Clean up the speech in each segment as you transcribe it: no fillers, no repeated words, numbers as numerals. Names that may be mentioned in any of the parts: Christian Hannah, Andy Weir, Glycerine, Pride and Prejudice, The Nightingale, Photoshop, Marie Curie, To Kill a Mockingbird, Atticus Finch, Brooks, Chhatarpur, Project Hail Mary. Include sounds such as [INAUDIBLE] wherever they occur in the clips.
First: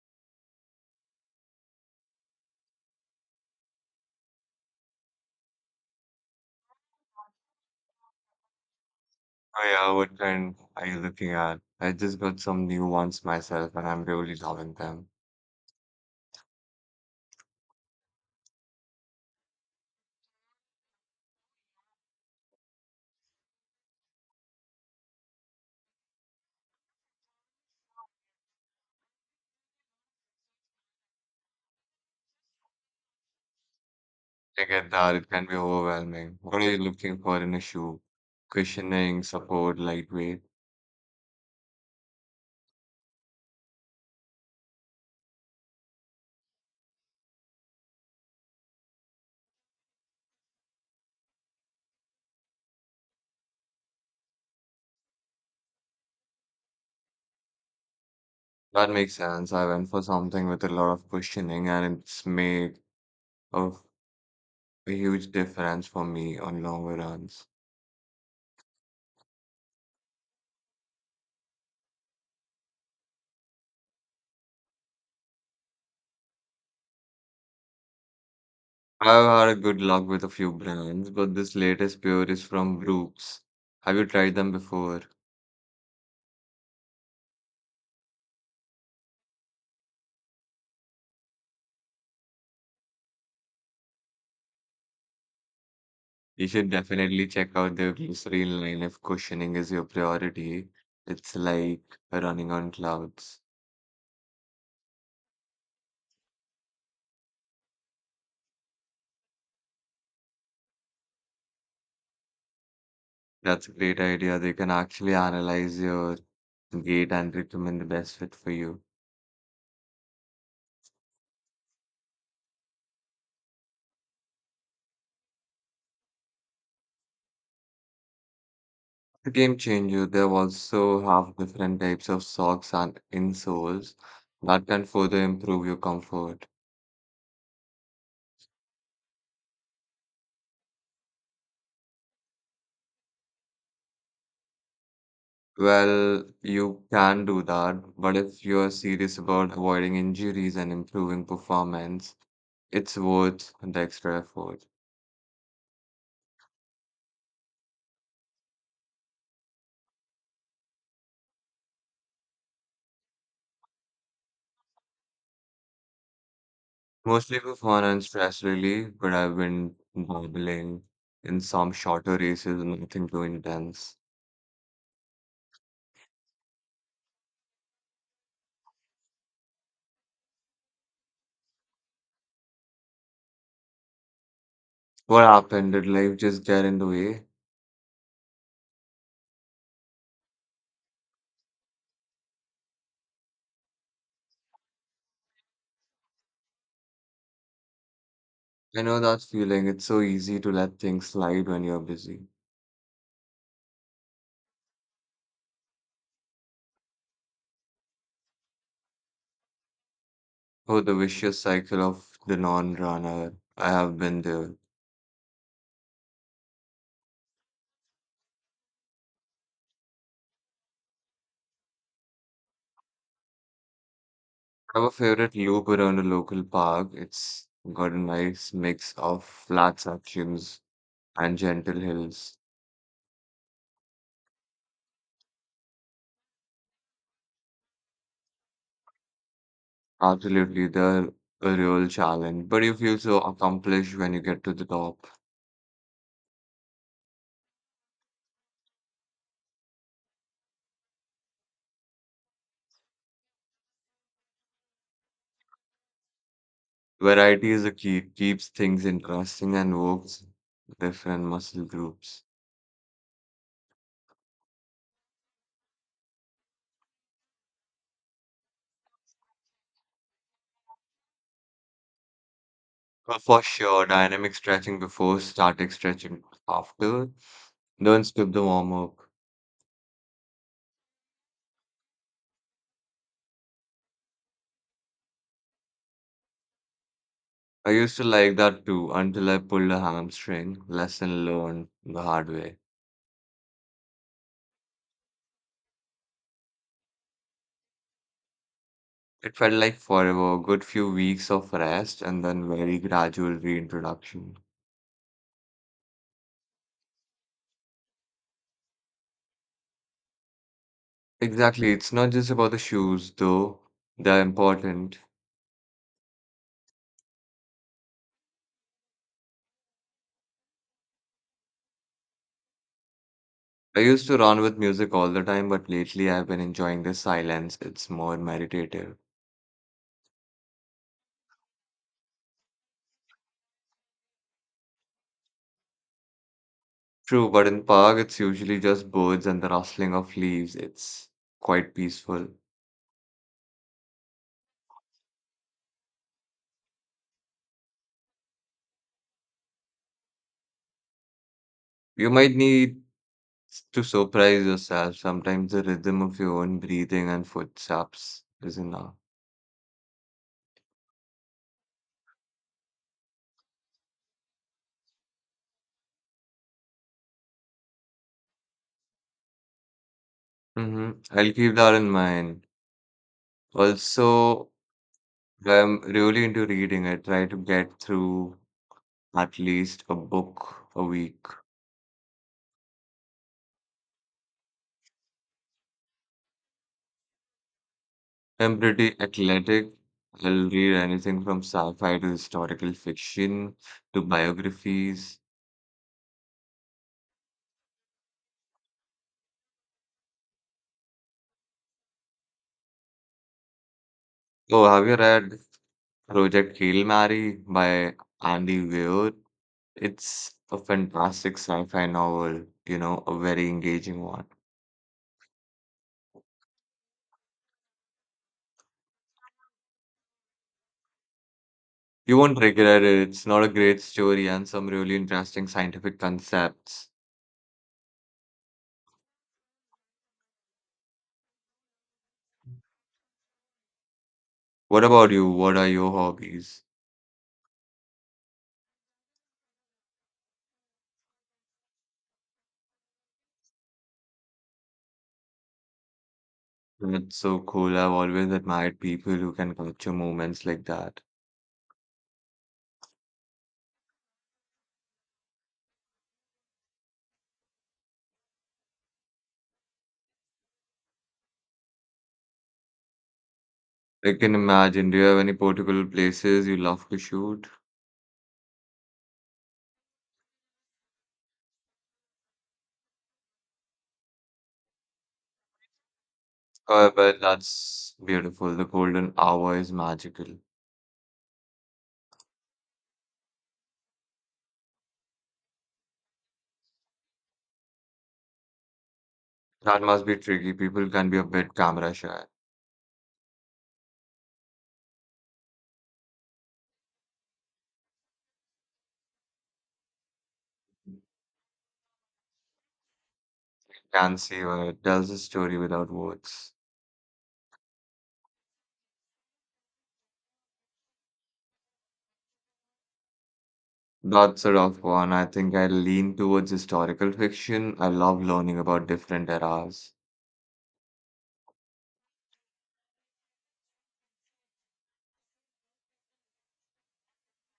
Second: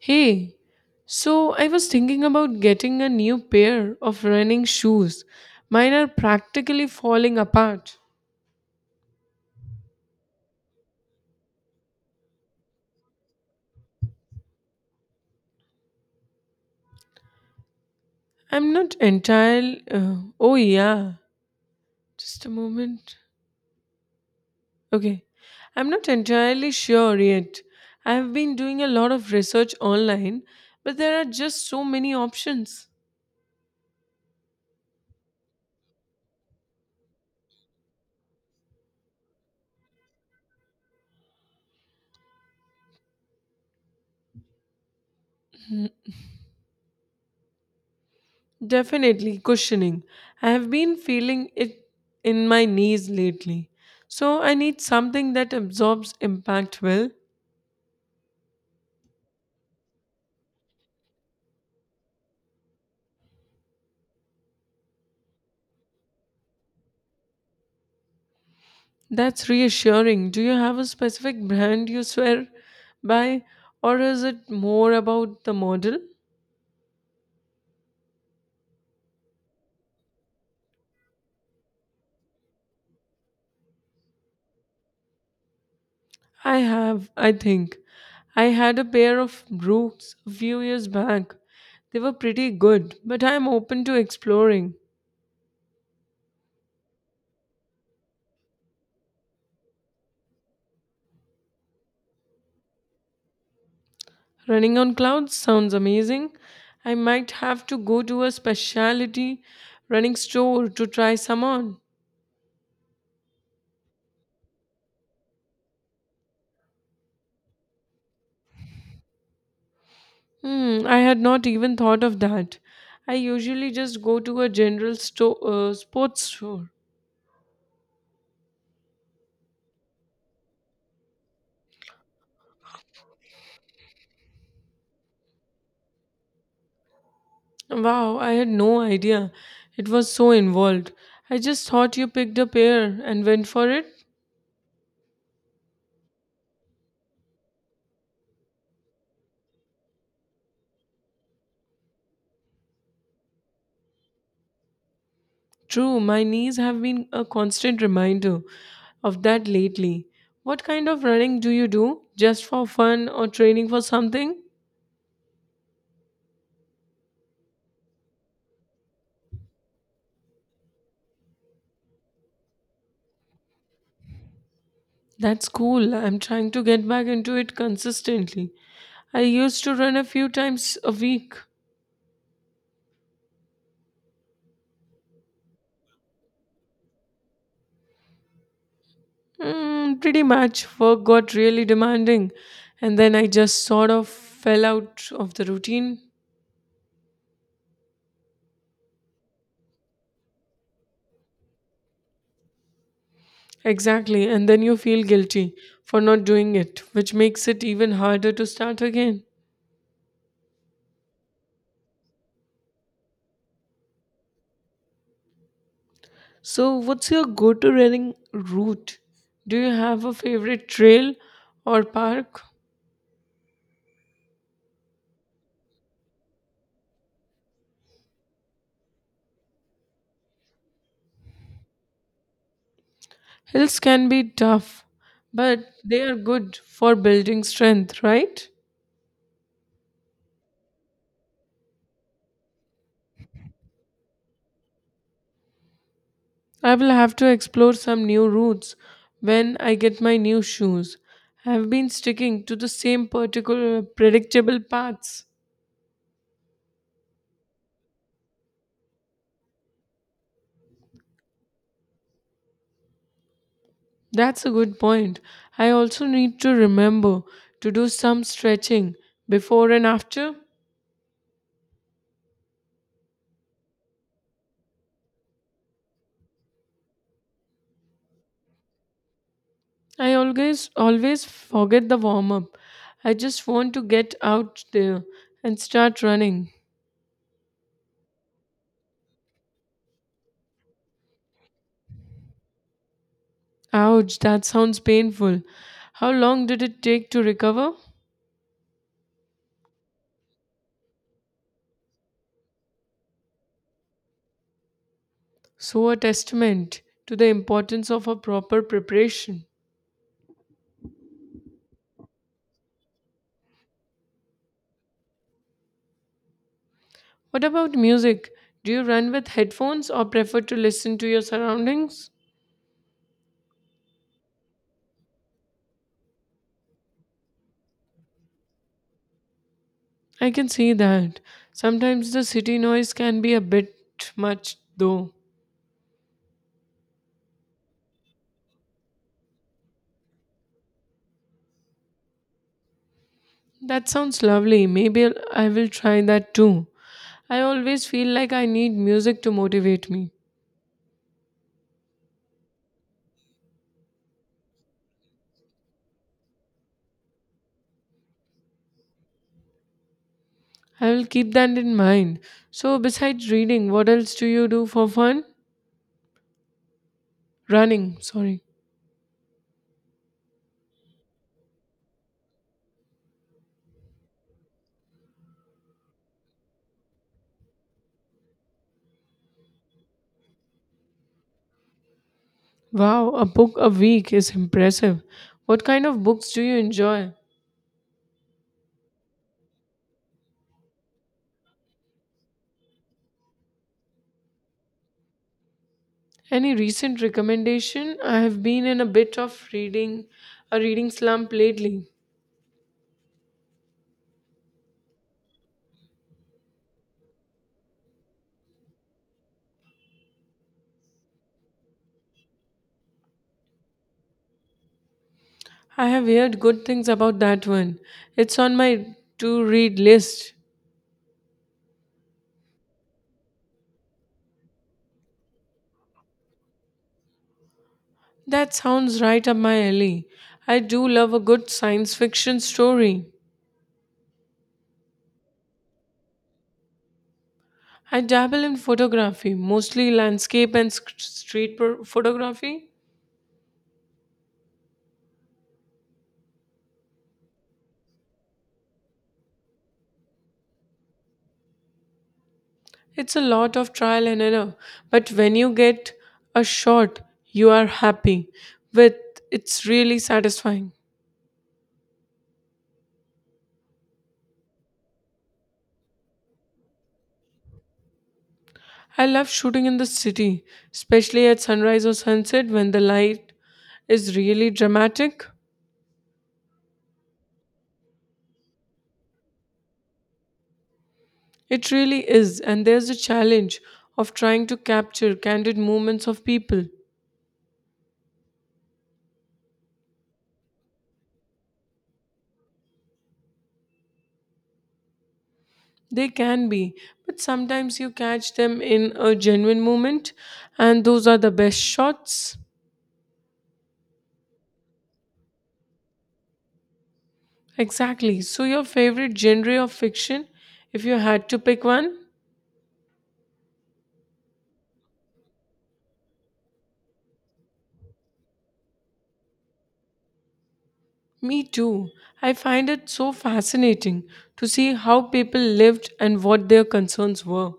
Hey, so I was thinking about getting a new pair of running shoes. Mine are practically falling apart. Oh yeah, what kind are you looking at? I just got some new ones myself and I'm really loving them. I'm not entirely. Oh, yeah. Just a moment. Okay. I'm not entirely sure yet. I have been doing a lot of research online, but there are just so many options. I get that it can be overwhelming. What are you looking for in a shoe? Cushioning, support, lightweight. Definitely cushioning. I have been feeling it in my knees lately. So I need something that absorbs impact well. That makes sense. I went for something with a lot of cushioning and it's made a, huge difference for me on longer runs. That's reassuring. Do you have a specific brand you swear by, or is it more about the model? I've had a good luck with a few brands, but this latest pair is from Brooks. Have you tried them before? I have, I think. I had a pair of Brooks a few years back. They were pretty good, but I'm open to exploring. You should definitely check out the Glycerine line if questioning is your priority. It's like running on clouds. Running on clouds sounds amazing. I might have to go to a specialty running store to try some on. That's a great idea. They can actually analyze your gait and determine the best fit for you. Hmm, I had not even thought of that. I usually just go to a general store, sports store. A game changer, they also have different types of socks and insoles that can further improve your comfort. Wow, I had no idea. It was so involved. I just thought you picked a pair and went for it. Well, you can do that, but if you're serious about avoiding injuries and improving performance, it's worth the extra effort. True, my knees have been a constant reminder of that lately. What kind of running do you do? Just for fun or training for something? Mostly for fun and stress relief, but I've been dabbling in some shorter races, nothing too intense. That's cool. I'm trying to get back into it consistently. I used to run a few times a week. What happened? Did life just get in the way? Pretty much. Work got really demanding, and then I just sort of fell out of the routine. I know that feeling. It's so easy to let things slide when you're busy. Exactly, and then you feel guilty for not doing it, which makes it even harder to start again. Oh, the vicious cycle of the non-runner. I have been there. So, what's your go to running route? Do you have a favorite trail or park? I have a favorite loop around a local park. It's got a nice mix of flat sections and gentle hills. Hills can be tough, but they are good for building strength, right? Absolutely, the a real challenge, but you feel so accomplished when you get to the top. I will have to explore some new routes when I get my new shoes. I have been sticking to the same particular predictable paths. Variety is a key, keeps things interesting and works different muscle groups. That's a good point. I also need to remember to do some stretching before and after. But for sure, dynamic stretching before, static stretching after. Don't skip the warm up. I always forget the warm up. I just want to get out there and start running. I used to like that too until I pulled a hamstring. Lesson learned the hard way. Ouch, that sounds painful. How long did it take to recover? It felt like forever, good few weeks of rest and then very gradual reintroduction. So a testament to the importance of a proper preparation. Exactly. It's not just about the shoes, though. They're important. What about music? Do you run with headphones or prefer to listen to your surroundings? I used to run with music all the time, but lately I've been enjoying the silence. It's more meditative. I can see that. Sometimes the city noise can be a bit much, though. True, but in park it's usually just birds and the rustling of leaves. It's quite peaceful. That sounds lovely. I will try that too. I always feel like I need music to motivate me. You might need to surprise yourself. Sometimes the rhythm of your own breathing and footsteps is enough. I will keep that in mind. So, besides reading, what else do you do for fun? Running, sorry. Mm-hmm. I'll keep that in mind. Also, I'm really into reading. I try to get through at least a book a week. Wow, a book a week is impressive. What kind of books do you enjoy? I'm pretty athletic. I'll read anything from sci-fi to historical fiction to biographies. Any recent recommendation? I have been in a bit of reading, a reading slump lately. Oh, have you read Project Hail Mary by Andy Weir? It's a fantastic sci-fi novel, a very engaging one. I have heard good things about that one. It's on my to read list. You won't regret it. It's not a great story and some really interesting scientific concepts. That sounds right up my alley. I do love a good science fiction story. What about you? What are your hobbies? I dabble in photography, mostly landscape and photography. That's so cool. I've always admired people who can capture moments like that. It's a lot of trial and error, but when you get a shot you are happy with, it's really satisfying. I can imagine. Do you have any particular places you love to shoot? I love shooting in the city, especially at sunrise or sunset when the light is really dramatic. Oh, I bet that's beautiful. The golden hour is magical. It really is, and there's a challenge of trying to capture candid moments of people. That must be tricky. People can be a bit camera shy. They can be, but sometimes you catch them in a genuine moment, and those are the best shots. Can see where it tells a story without words. Exactly. So, your favorite genre of fiction, if you had to pick one? That's a rough one. I think I lean towards historical fiction. I love learning about different eras. Me too. I find it so fascinating to see how people lived and what their concerns were.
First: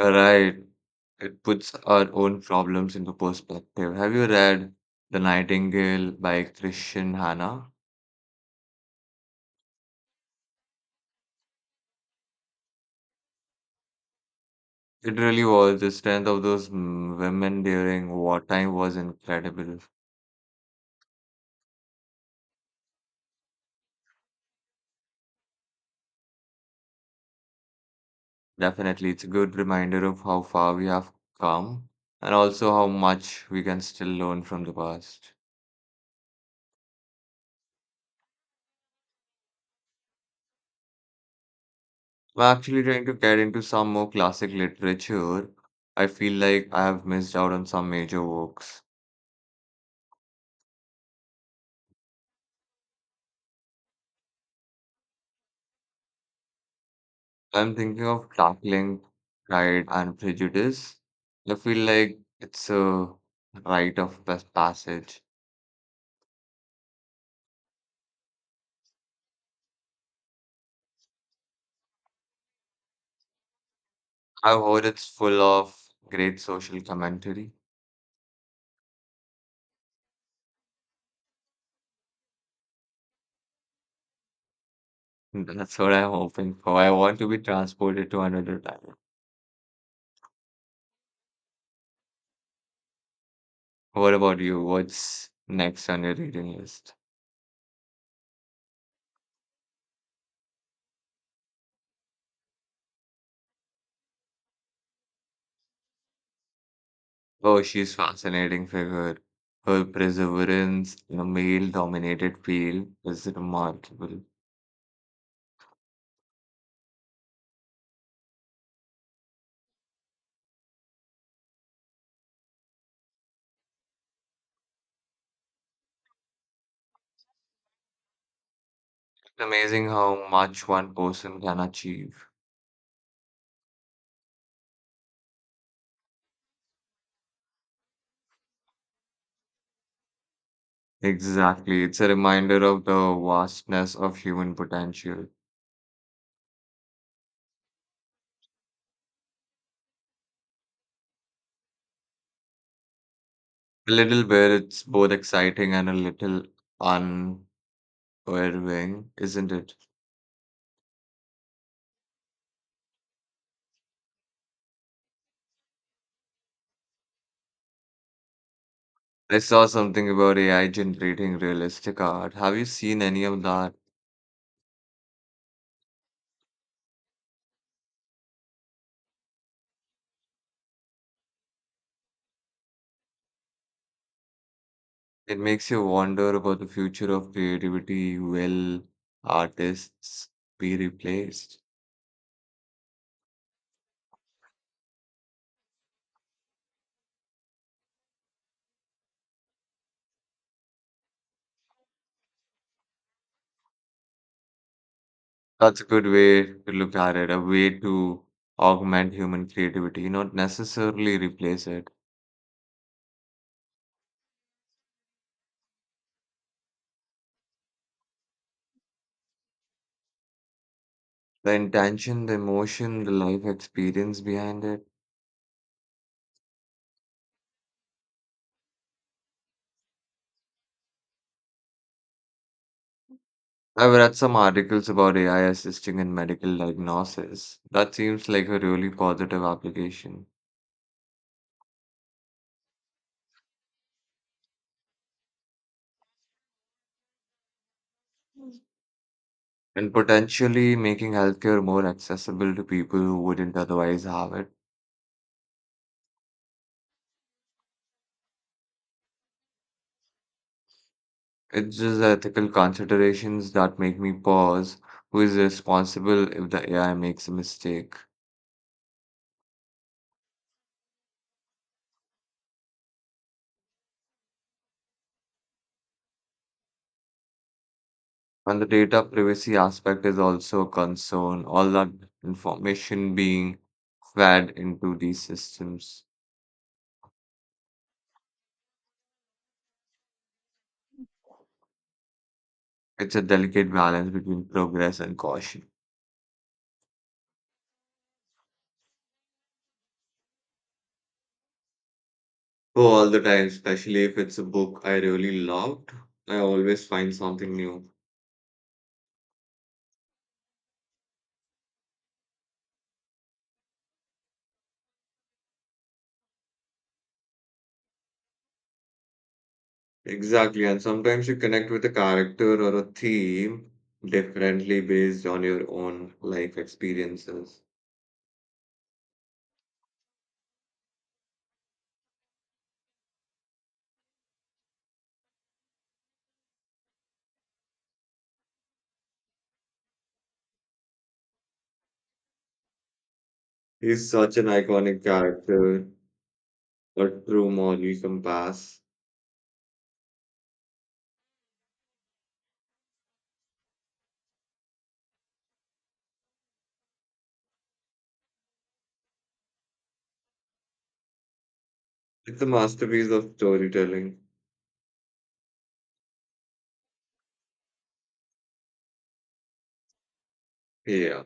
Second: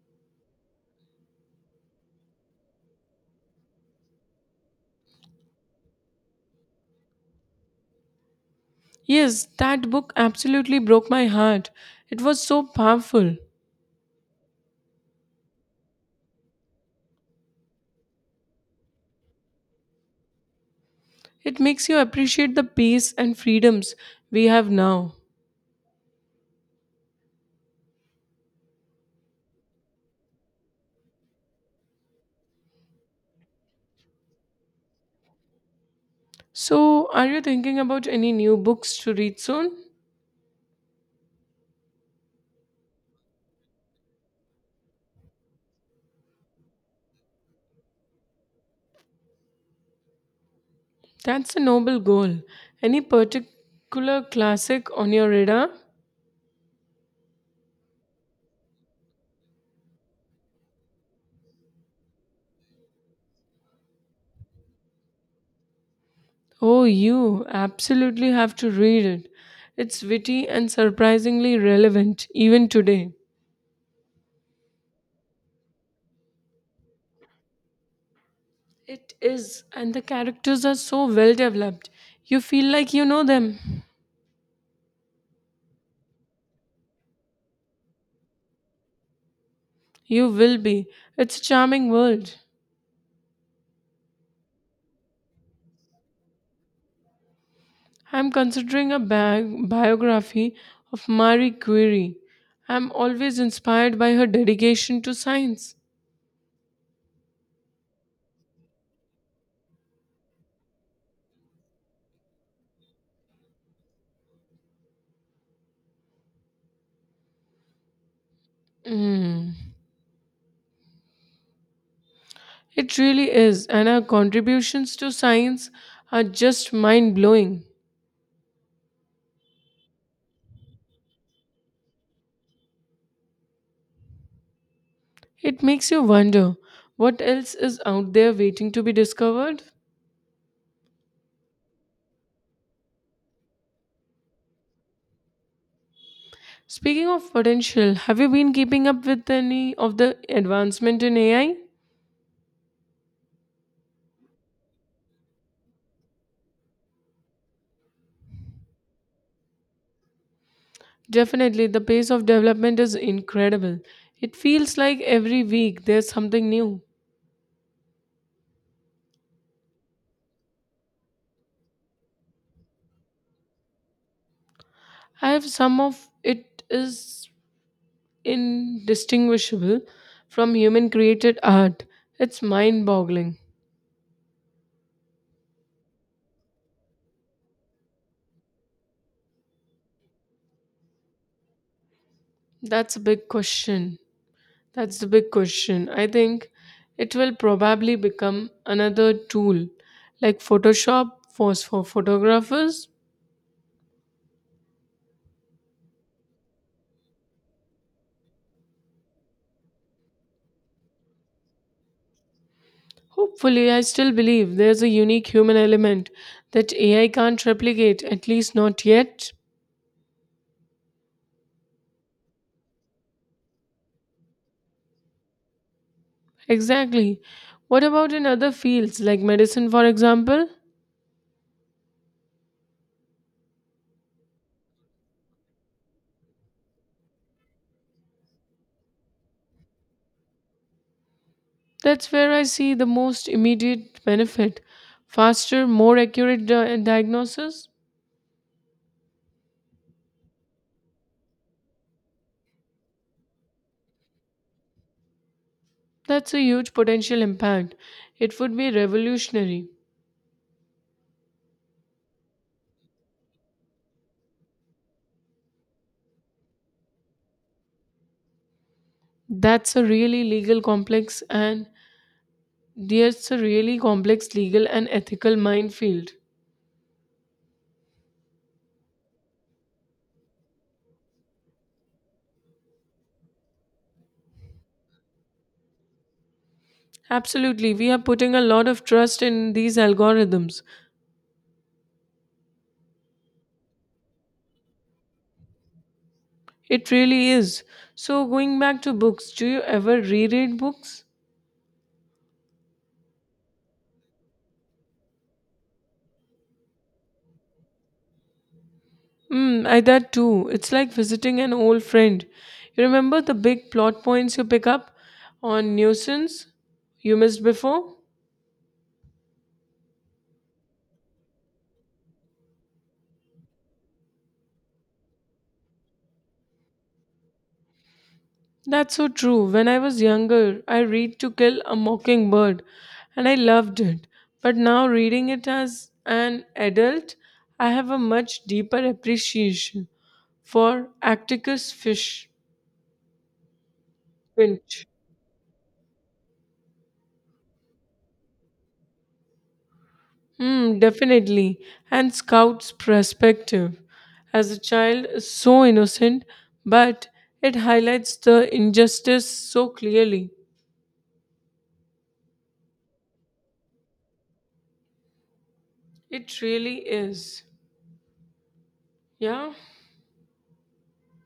Right. It puts our own problems into perspective. Have you read The Nightingale by Christian Hannah? Yes, that book absolutely broke my heart. It was so powerful. It really was. The strength of those women during wartime was incredible. It makes you appreciate the peace and freedoms we have now. Definitely, it's a good reminder of how far we have come and also how much we can still learn from the past. So, are you thinking about any new books to read soon? I'm actually trying to get into some more classic literature. I feel like I have missed out on some major works. That's a noble goal. Any particular classic on your radar? I'm thinking of tackling Pride and Prejudice. I feel like it's a rite of passage. Oh, you absolutely have to read it. It's witty and surprisingly relevant, even today. I've heard it's full of great social commentary. It is, and the characters are so well developed. You feel like you know them. [LAUGHS] That's what I'm hoping for. I want to be transported to another time. You will be. It's a charming world. What about you? What's next on your reading list? I'm considering a biography of Marie Curie. I'm always inspired by her dedication to science. Oh, she's fascinating figure. Her perseverance in a male-dominated field is remarkable. It's It really is, and her contributions to science are just mind blowing. amazing how much one person can achieve. It makes you wonder what else is out there waiting to be discovered. Exactly. It's a reminder of the vastness of human potential. Speaking of potential, have you been keeping up with any of the advancement in AI? A little where it's both exciting and a little unnerving, isn't it? Definitely, the pace of development is incredible. It feels like every week there's something new. I saw something about AI generating realistic art. Have you seen any of that? I have, some of it is indistinguishable from human created art. It's mind boggling. It makes you wonder about the future of creativity. Will artists be replaced? That's a big question. That's the big question. I think it will probably become another tool like Photoshop for photographers. That's a good way to look at it, a way to augment human creativity, not necessarily replace it. Hopefully, I still believe there's a unique human element that AI can't replicate, at least not yet. The intention, the emotion, the life experience behind it. Exactly. What about in other fields like medicine, for example? I've read some articles about AI assisting in medical diagnosis. That seems like a really positive application. That's where I see the most immediate benefit. Faster, more accurate diagnosis? And potentially making healthcare more accessible to people who wouldn't otherwise have it. That's a huge potential impact. It would be revolutionary. It's just the ethical considerations that make me pause. Who is responsible if the AI makes a mistake? That's a really legal complex and that's a really complex legal and ethical minefield. And the data privacy aspect is also a concern, all that information being fed into these systems. Absolutely, we are putting a lot of trust in these algorithms. It's a delicate balance between progress and caution. It really is. So, going back to books, do you ever reread books? Oh, all the time, especially if it's a book I really loved, I always find something new. Mm, I that too. It's like visiting an old friend. You remember the big plot points, you pick up on nuisance you missed before? Exactly, and sometimes you connect with a character or a theme differently based on your own life experiences. That's so true. When I was younger, I read To Kill a Mockingbird and I loved it. But now reading it as an adult, I have a much deeper appreciation for Atticus Fish He's such an Finch. iconic character, a true moral compass. Hmm, definitely. And Scout's perspective as a child is so innocent, but it highlights the injustice so clearly. It's a masterpiece of storytelling. It really is. Yeah. Yeah.